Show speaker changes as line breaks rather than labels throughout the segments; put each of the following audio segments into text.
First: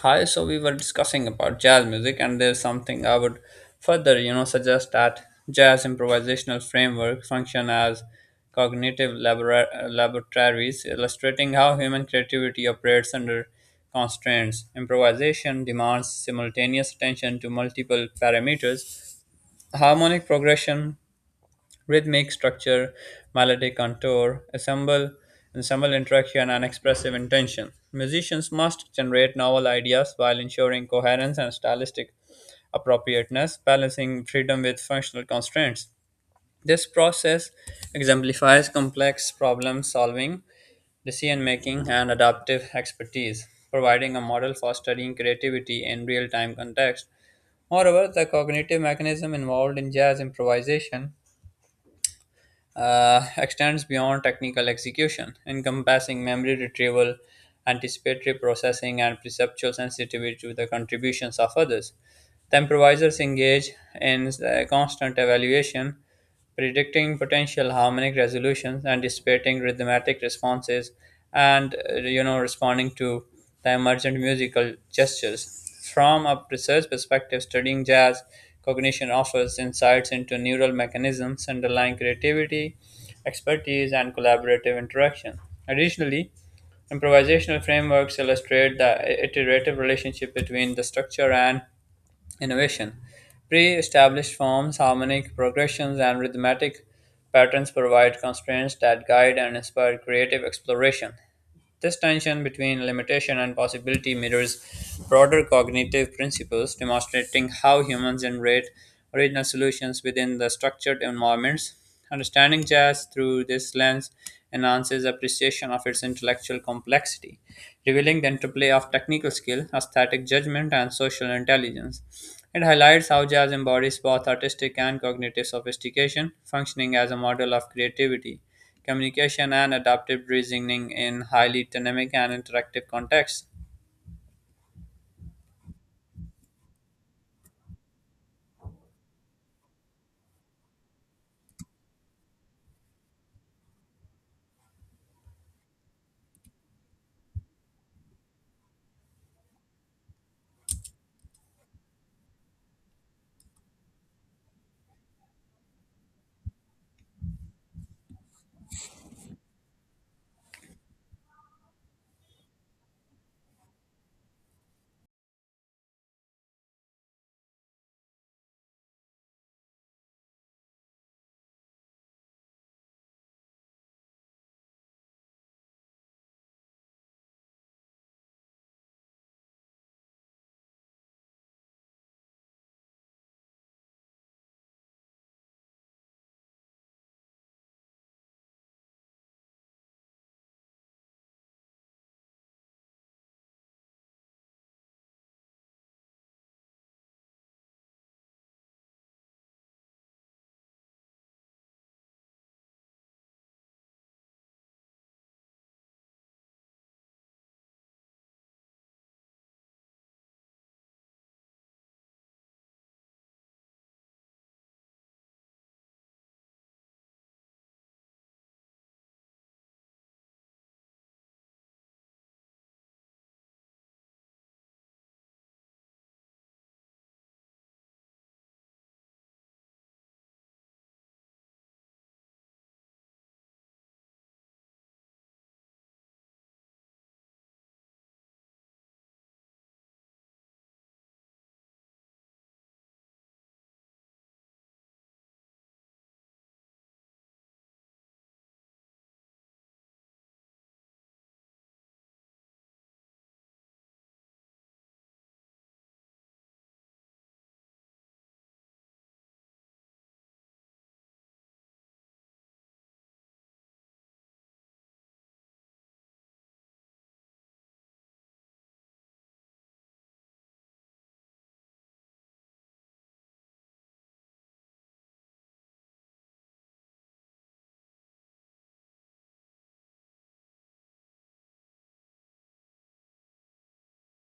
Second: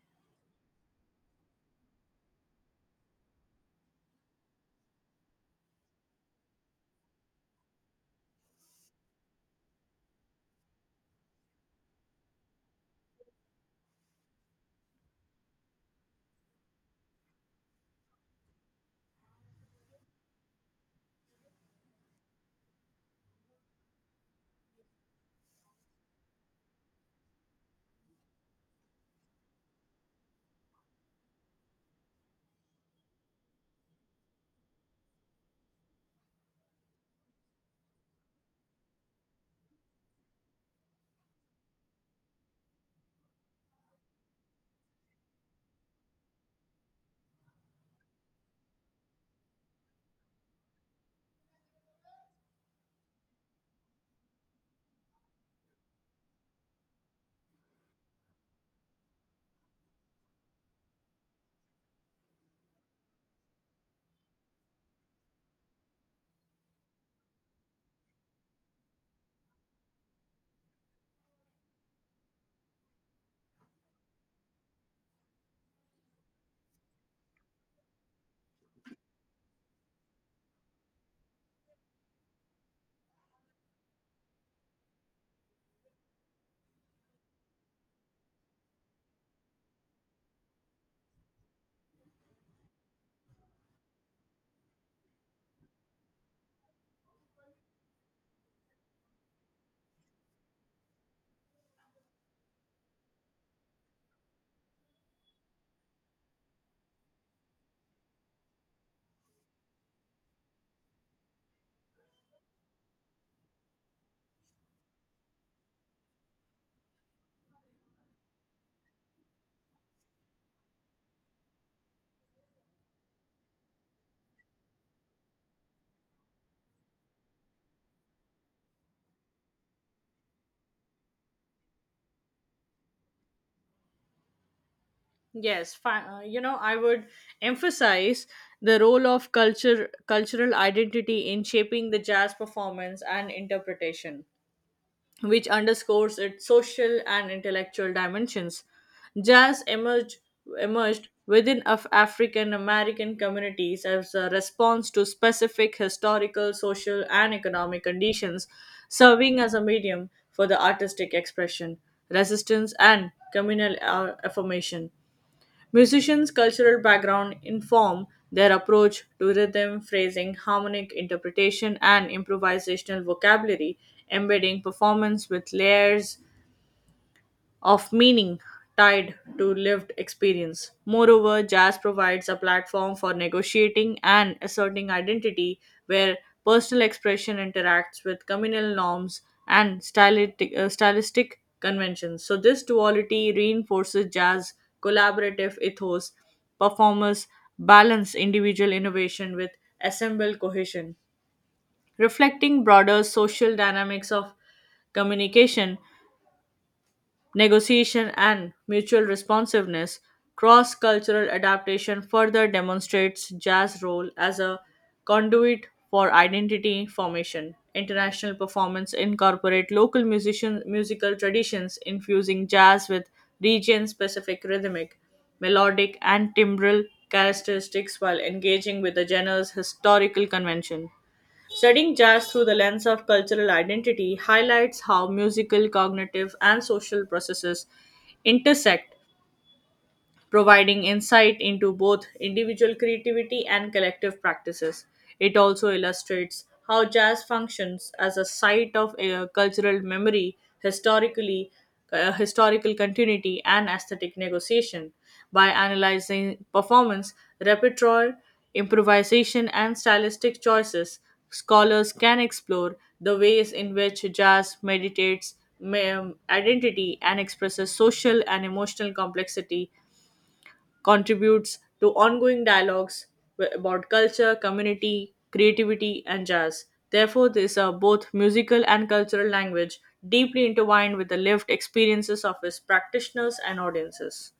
Hi, so we were discussing about jazz music, and there's something I would further, you know, suggest that jazz improvisational framework function as cognitive laboratories, illustrating how human creativity operates under constraints. Improvisation demands simultaneous attention to multiple parameters: harmonic progression, rhythmic structure, melodic contour, ensemble interaction, and expressive intention. Musicians must generate novel ideas while ensuring coherence and stylistic appropriateness, balancing freedom with functional constraints. This process exemplifies complex problem solving, decision making, and adaptive expertise, providing a model for studying creativity in real time context. Moreover, the cognitive mechanism involved in jazz improvisation extends beyond technical execution, encompassing memory retrieval, anticipatory processing, and perceptual sensitivity to the contributions of others. The improvisers engage in constant evaluation, predicting potential harmonic resolutions and anticipating rhythmic responses, and responding to the emergent musical gestures. From a research perspective, studying jazz cognition offers insights into neural mechanisms underlying creativity, expertise, and collaborative interaction. Additionally, improvisational frameworks illustrate the iterative relationship between the structure and innovation. Pre established forms, harmonic progressions, and rhythmatic patterns provide constraints that guide and inspire creative exploration. This tension between limitation and possibility mirrors broader cognitive principles, demonstrating how humans generate original solutions within the structured environments. Understanding jazz through this lens enhances appreciation of its intellectual complexity, revealing the interplay of technical skill, aesthetic judgment, and social intelligence. It highlights how jazz embodies both artistic and cognitive sophistication, functioning as a model of creativity, communication, and adaptive reasoning in highly dynamic and interactive contexts.
I would emphasize the role of culture, cultural identity in shaping the jazz performance and interpretation, which underscores its social and intellectual dimensions. Jazz emerged within African American communities as a response to specific historical, social, and economic conditions, serving as a medium for the artistic expression, resistance, and communal affirmation. Musicians' cultural background inform their approach to rhythm, phrasing, harmonic interpretation, and improvisational vocabulary, embedding performance with layers of meaning tied to lived experience. Moreover, jazz provides a platform for negotiating and asserting identity where personal expression interacts with communal norms and stylistic conventions. So, this duality reinforces jazz collaborative ethos. Performers balance individual innovation with assembled cohesion, reflecting broader social dynamics of communication negotiation, and mutual responsiveness, cross cultural adaptation further demonstrates jazz's role as a conduit for identity formation. International performance incorporate local musical traditions, infusing jazz with region specific rhythmic, melodic, and timbral characteristics while engaging with the genre's historical convention. Studying jazz through the lens of cultural identity highlights how musical, cognitive, and social processes intersect providing insight into both individual creativity and collective practices. It also illustrates how jazz functions as a site of cultural memory, historical continuity, and aesthetic negotiation. By analyzing performance, repertoire, improvisation, and stylistic choices, scholars can explore the ways in which jazz meditates identity and expresses social and emotional complexity contributes to ongoing dialogues about culture, community, creativity, and jazz. Therefore, these are both musical and cultural language deeply intertwined with the lived experiences of its practitioners and audiences.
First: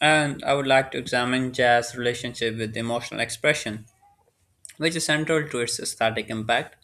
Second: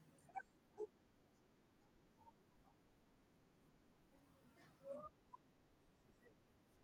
And I would like to examine jazz relationship with emotional expression, which is central to its aesthetic impact.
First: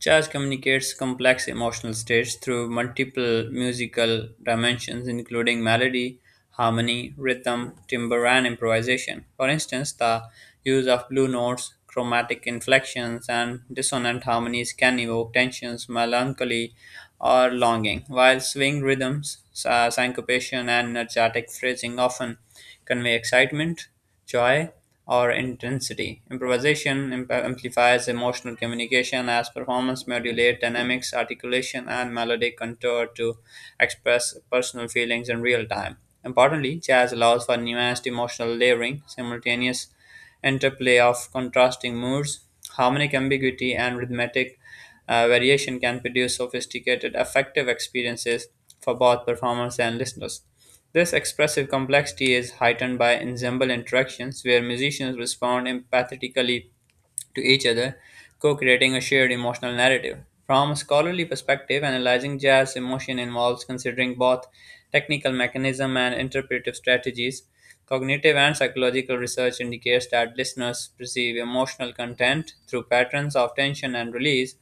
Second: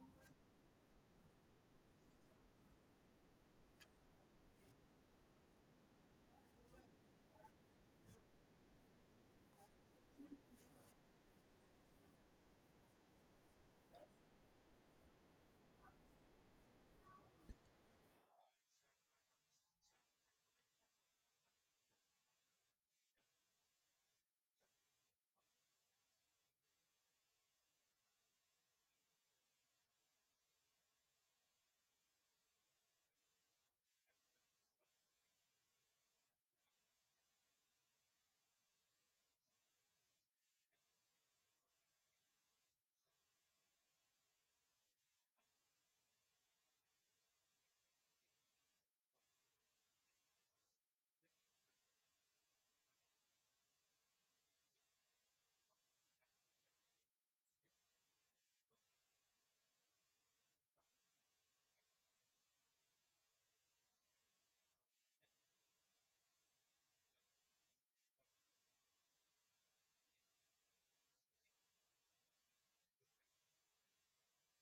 Jazz communicates complex emotional states through multiple musical dimensions, including melody, harmony, rhythm, timbre, and improvisation. For instance, the use of blue notes, chromatic inflections, and dissonant harmonies can evoke tensions, melancholy, or longing, while swing rhythms, syncopation, and energetic phrasing often convey excitement, joy, or intensity. Amplifies emotional communication as performance modulates dynamics, articulation, and melodic contour to express personal feelings in real time. Importantly, jazz allows for nuanced emotional layering, simultaneous interplay of contrasting moods, harmonic ambiguity, and rhythmic variation can produce sophisticated, affective experiences for both performers and listeners. This expressive complexity is heightened by ensemble interactions, where musicians respond empathetically to each other, co creating a shared emotional narrative. From a scholarly perspective, analyzing jazz emotion involves considering both technical mechanism and interpretive strategies. Cognitive and psychological research indicates that listeners perceive emotional content through patterns of tension and release,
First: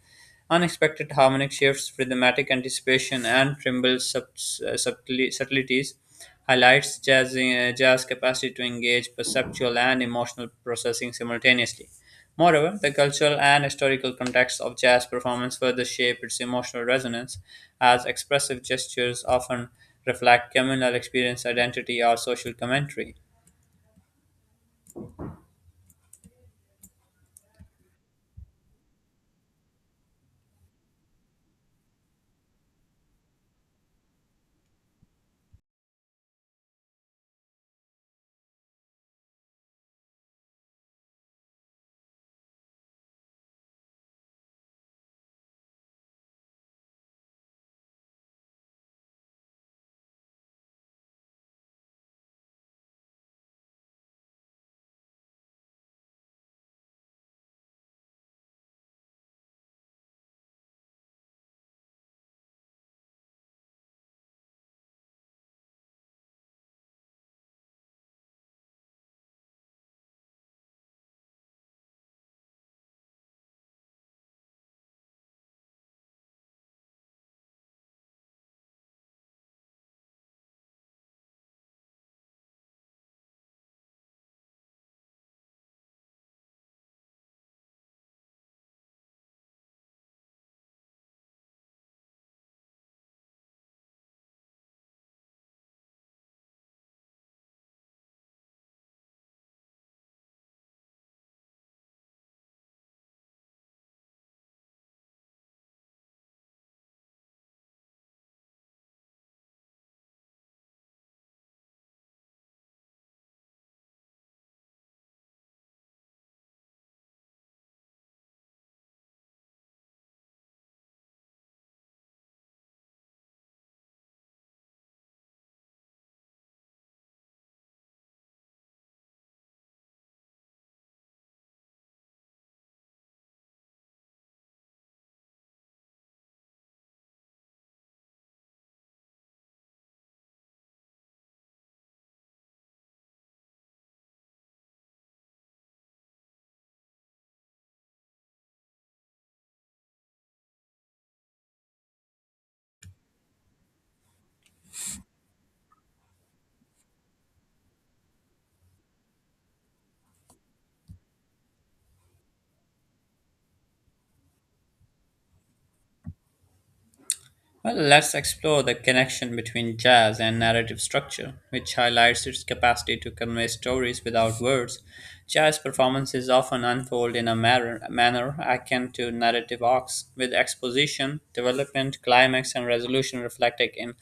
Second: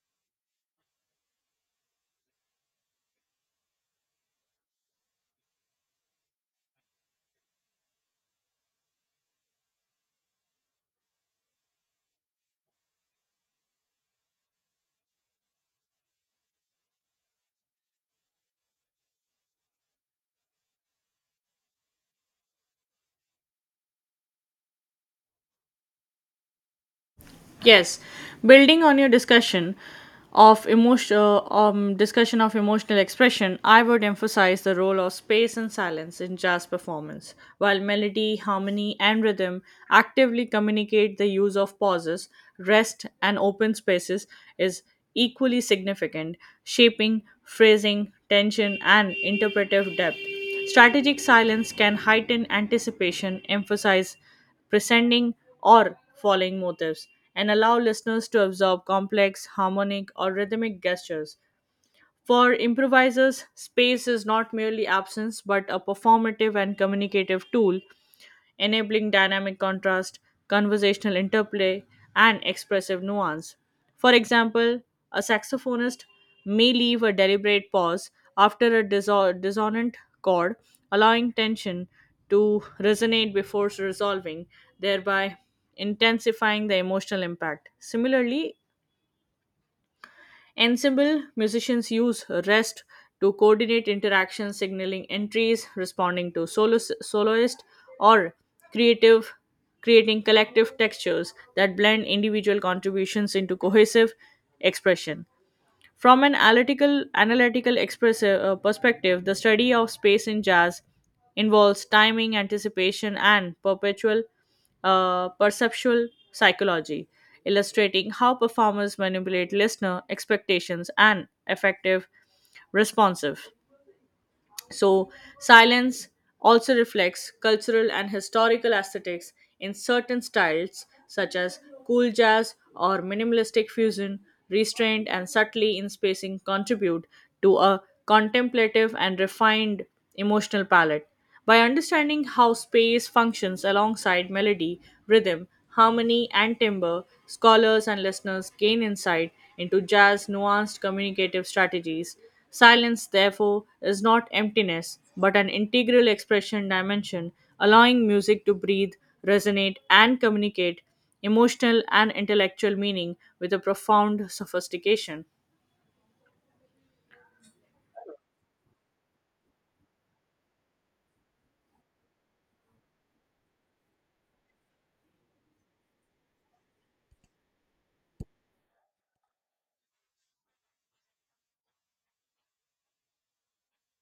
unexpected harmonic shifts, rhythmic anticipation, and subtleties highlights jazz capacity to engage perceptual and emotional processing simultaneously. Moreover, the cultural and historical context of jazz performance further shape its emotional resonance, as expressive gestures often reflect communal experience, identity, or social commentary.
Yes, building on your discussion of emotional expression, I would emphasize the role of space and silence in jazz performance. While melody, harmony, and rhythm actively communicate the use of pauses, rest, and open spaces is equally significant, shaping phrasing, tension, and interpretive depth. Strategic silence can heighten anticipation, emphasize presenting or following motifs, and allow listeners to absorb complex, harmonic, or rhythmic gestures. For improvisers, space is not merely absence but a performative and communicative tool enabling dynamic contrast, conversational interplay, and expressive nuance. For example, a saxophonist may leave a deliberate pause after a dissonant chord, allowing tension to resonate before resolving, thereby intensifying the emotional impact. Similarly, ensemble musicians use rest to coordinate interactions, signaling entries, responding to soloist, or creative creating collective textures that blend individual contributions into cohesive expression. From an perspective, the study of space in jazz involves timing, anticipation, and perpetual perceptual psychology, illustrating how performers manipulate listener expectations and effective responsive. So, silence also reflects cultural and historical aesthetics in certain styles, such as cool jazz or minimalistic fusion. Restrained and subtly in spacing contribute to a contemplative and refined emotional palette. By understanding how space functions alongside melody, rhythm, harmony, and timbre, scholars and listeners gain insight into jazz nuanced communicative strategies. Silence, therefore, is not emptiness, but an integral expression dimension, allowing music to breathe, resonate, and communicate emotional and intellectual meaning with a profound sophistication.
Well, let's explore the connection between jazz and narrative structure, which highlights its capacity to convey stories without words. Jazz performances often unfold in a manner akin to narrative arcs, with exposition, development, climax, and resolution reflected in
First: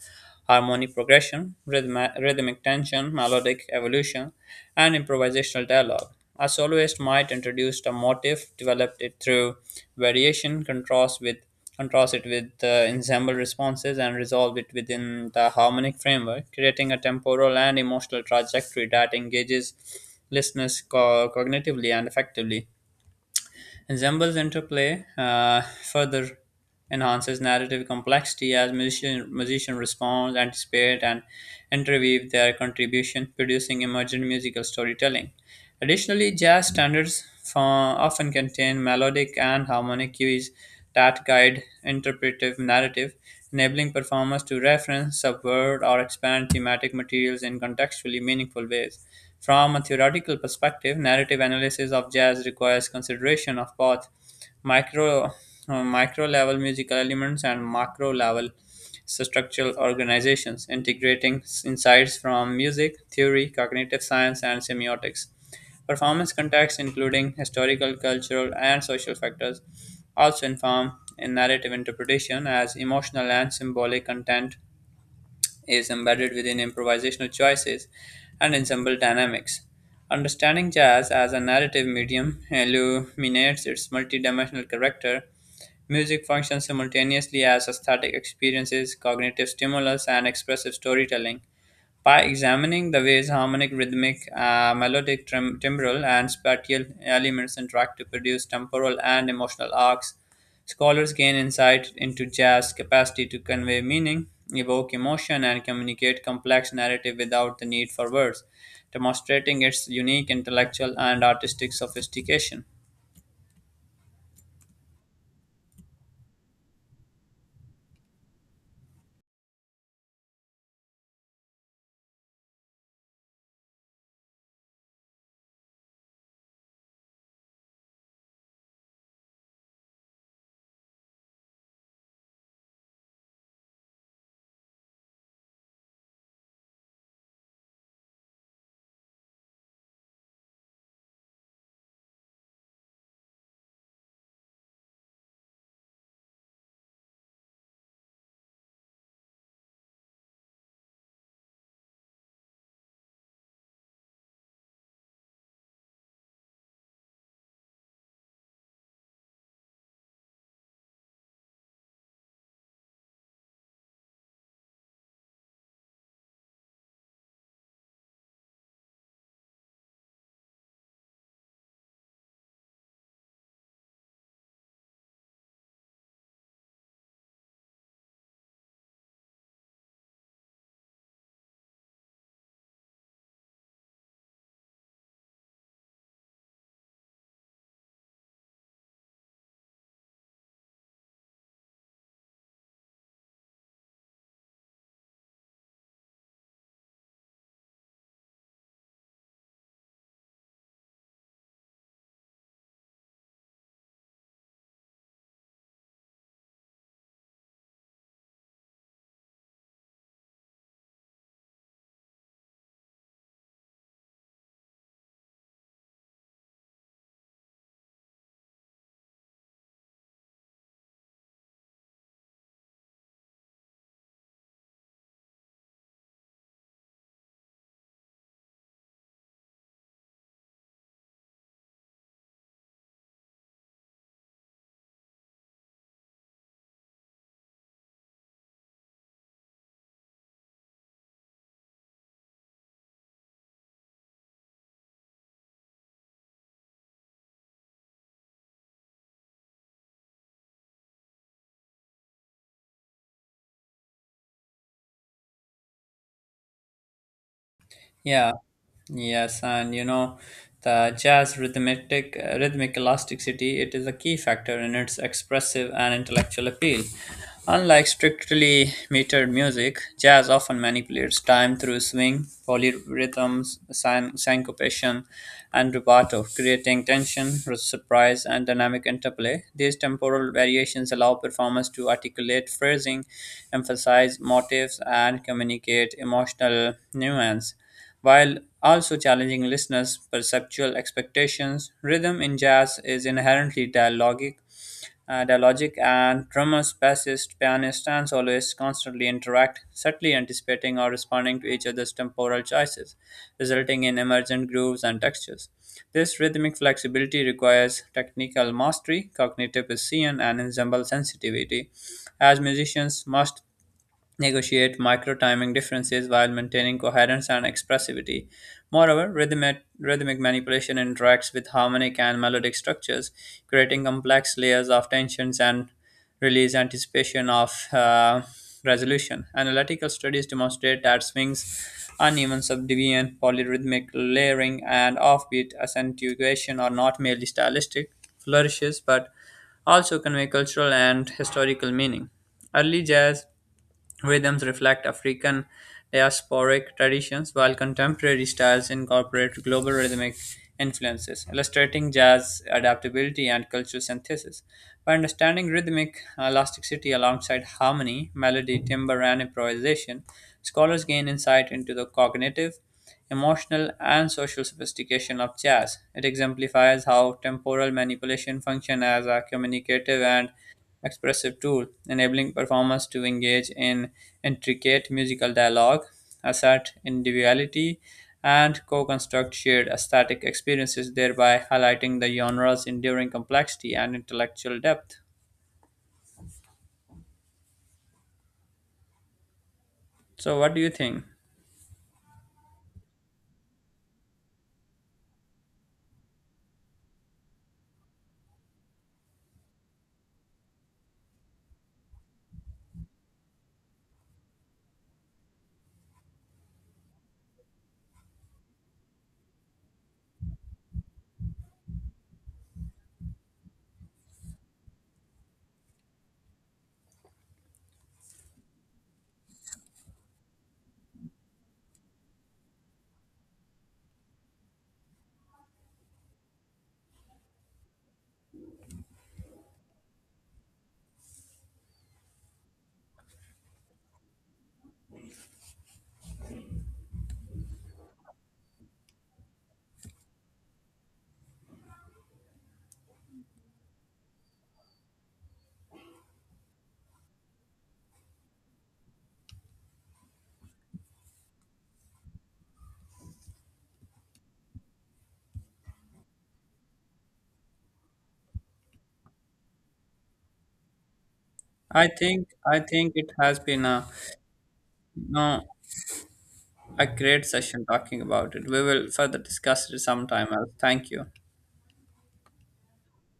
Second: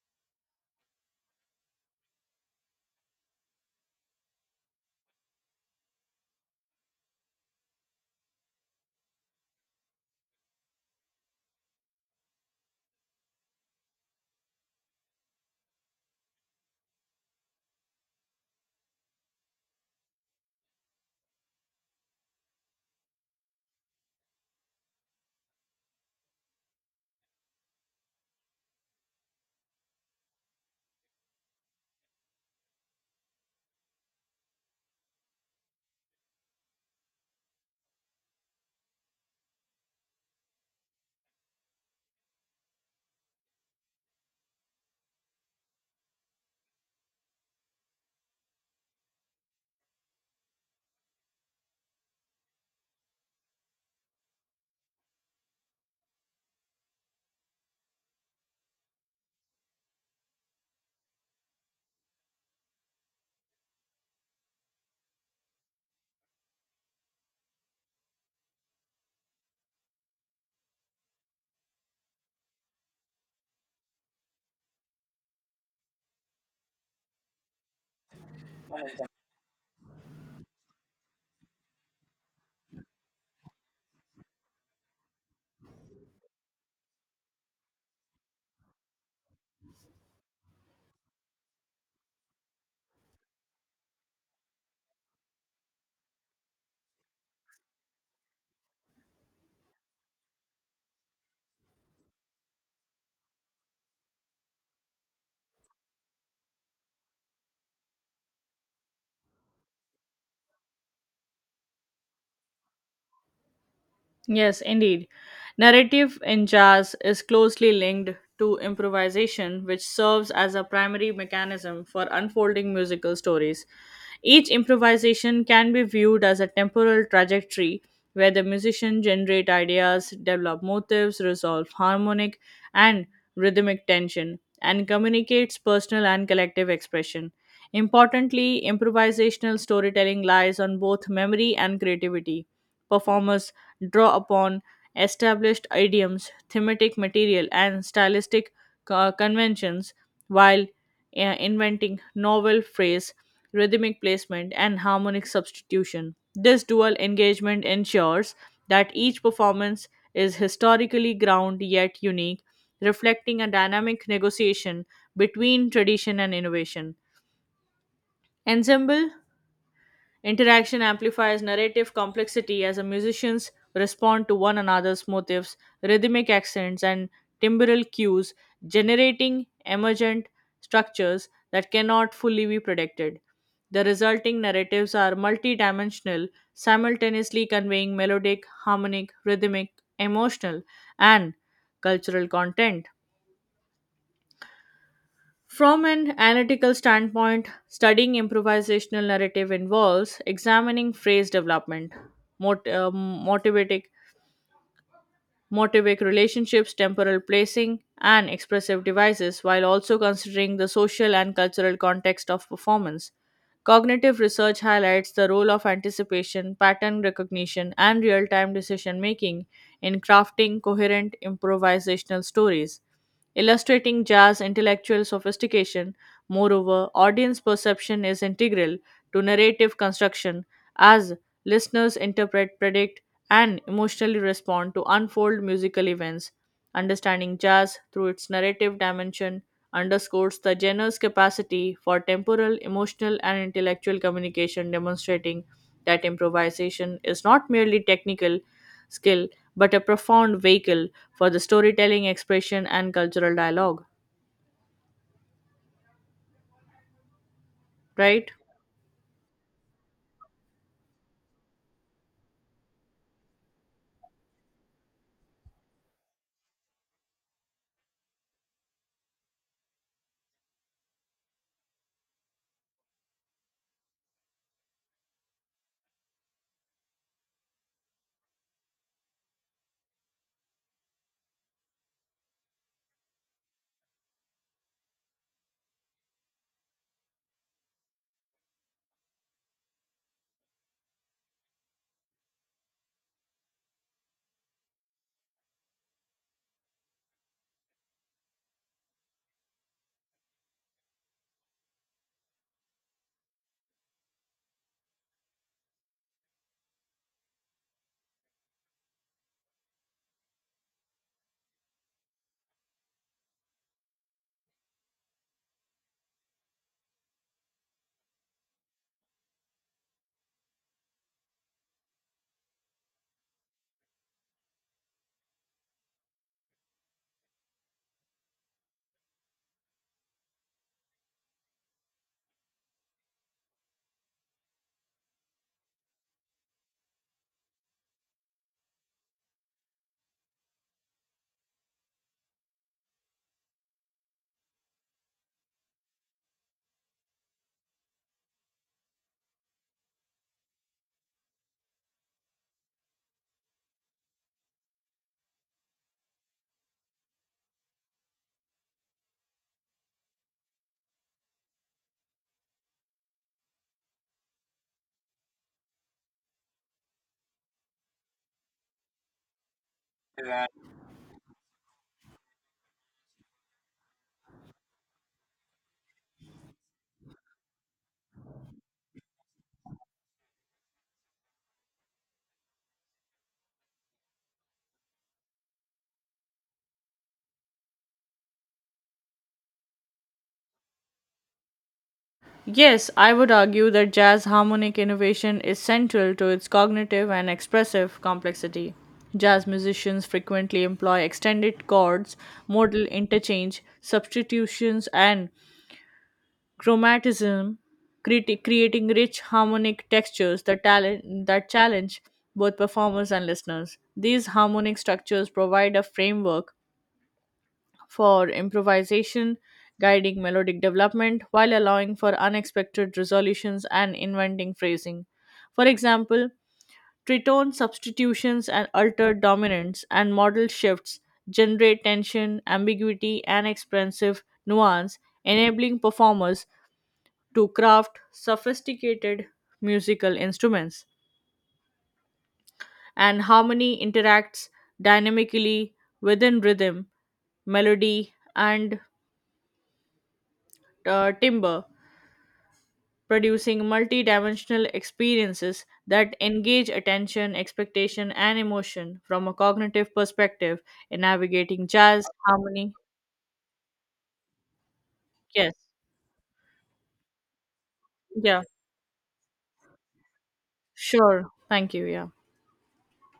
harmonic progression, rhythmic tension, melodic evolution, and improvisational dialogue. A soloist might introduce a motif, develop it through variation, contrast it with the ensemble responses, and resolve it within the harmonic framework, creating a temporal and emotional trajectory that engages listeners cognitively and effectively. Ensembles interplay further enhances narrative complexity as musician respond, anticipate, and interweave their contribution, producing emergent musical storytelling. Additionally, jazz standards often contain melodic and harmonic cues that guide interpretive narrative, enabling performers to reference, subvert, or expand thematic materials in contextually meaningful ways. From a theoretical perspective, narrative analysis of jazz requires consideration of both micro micro level musical elements and macro level structural organizations, integrating insights from music theory, cognitive science, and semiotics. Performance contexts, including historical, cultural, and social factors, also inform in narrative interpretation as emotional and symbolic content dynamics is embedded within improvisational choices and ensemble dynamics. Understanding jazz as a narrative medium illuminates its multidimensional character. Music functions simultaneously as aesthetic experiences, cognitive stimulus, and expressive storytelling. By examining the ways harmonic, rhythmic, melodic, timbral, and spatial elements interact to produce temporal and emotional arcs, scholars gain insight into jazz's capacity to convey meaning, evoke emotion, and communicate complex narrative without the need for words, demonstrating its unique intellectual and artistic sophistication.
Yes, indeed. Narrative in jazz is closely linked to improvisation, which serves as a primary mechanism for unfolding musical stories. Each improvisation can be viewed as a temporal trajectory where the musician generate ideas, develop motives, resolve harmonic and rhythmic tension, and communicates personal and collective expression. Importantly, improvisational storytelling lies on both memory and creativity performers draw upon established idioms, thematic material, and stylistic conventions while inventing novel phrase, rhythmic placement, and harmonic substitution. This dual engagement ensures that each performance is historically ground yet unique, reflecting a dynamic negotiation between tradition and innovation. Ensemble interaction amplifies narrative complexity as the musicians respond to one another's motifs, rhythmic accents, and timbral cues, generating emergent structures that cannot fully be predicted. The resulting narratives are multidimensional, simultaneously conveying melodic, harmonic, rhythmic, emotional, and cultural content. From an analytical standpoint, studying improvisational narrative involves examining phrase development, mot- uh, motivatic, motivic relationships, temporal placing, and expressive devices, while also considering the social and cultural context of performance. Cognitive research highlights the role of anticipation, pattern recognition, and real time decision making in crafting coherent improvisational stories. Illustrating Jar's intellectual sophistication, moreover, audience perception is integral to narrative construction as listeners interpret, predict, and emotionally respond to unfold musical events. Understanding jazz through its narrative dimension underscores the genre's capacity for temporal, emotional, and intellectual communication, demonstrating that improvisation is not merely technical skill but a profound vehicle for the storytelling, expression, and cultural dialogue. Right?
Yeah. Yes, and you know, the jazz rhythmic elasticity, it is a key factor in its expressive and intellectual appeal. Unlike strictly metered music, jazz often manipulates time through swing, polyrhythms, syncopation, and rubato, creating tension, surprise, and dynamic interplay. These temporal variations allow performers to articulate phrasing, emphasize motives, and communicate emotional nuance while also challenging listeners' perceptual expectations. Rhythm in jazz is inherently dialogic and drummers, bassists, pianists, and soloists constantly interact, subtly anticipating or responding to each other's temporal choices, resulting in emergent grooves and textures. This rhythmic flexibility requires technical mastery, cognitive precision, and ensemble sensitivity, as musicians must negotiate micro timing differences while maintaining coherence and expressivity. Moreover, rhythmic manipulation interacts with harmonic and melodic structures, creating complex layers of tensions and release, anticipation of resolution. Analytical studies demonstrate that swings, uneven subdivision, polyrhythmic layering, and offbeat accentuation are not merely stylistic flourishes but also convey cultural and historical meaning. Early jazz rhythms reflect African diasporic traditions, while contemporary styles incorporate global rhythmic influences, illustrating jazz adaptability and cultural synthesis. By understanding rhythmic elasticity alongside harmony, melody, timbre, and improvisation, scholars gain insight into the cognitive, emotional, and social sophistication of jazz. It exemplifies how temporal manipulation function as a communicative and expressive tool, enabling performers to engage in intricate musical dialogue, assert individuality, and co construct shared aesthetic experiences, thereby highlighting the genre's enduring complexity and intellectual depth. So, what do you think?
Yes, I would argue that jazz harmonic innovation is central to its cognitive and expressive complexity. Jazz musicians frequently employ extended chords, modal interchange, substitutions, and chromatism creating rich harmonic textures that talent that challenge both performers and listeners these harmonic structures provide a framework for improvisation guiding melodic development while allowing for unexpected resolutions and inventing phrasing for example tritone substitutions and altered dominants and modal shifts generate tension ambiguity and expressive nuance enabling performers to craft sophisticated musical instruments, and harmony interacts dynamically within rhythm, melody, and timbre, producing multi dimensional experiences that engage attention, expectation, and emotion from a cognitive perspective in navigating
I
jazz,
think I
harmony.
think it has been a no
Yes.
a great session talking about
Yeah.
it. We will further discuss it sometime else. Thank you.
Sure. Thank you. Yeah.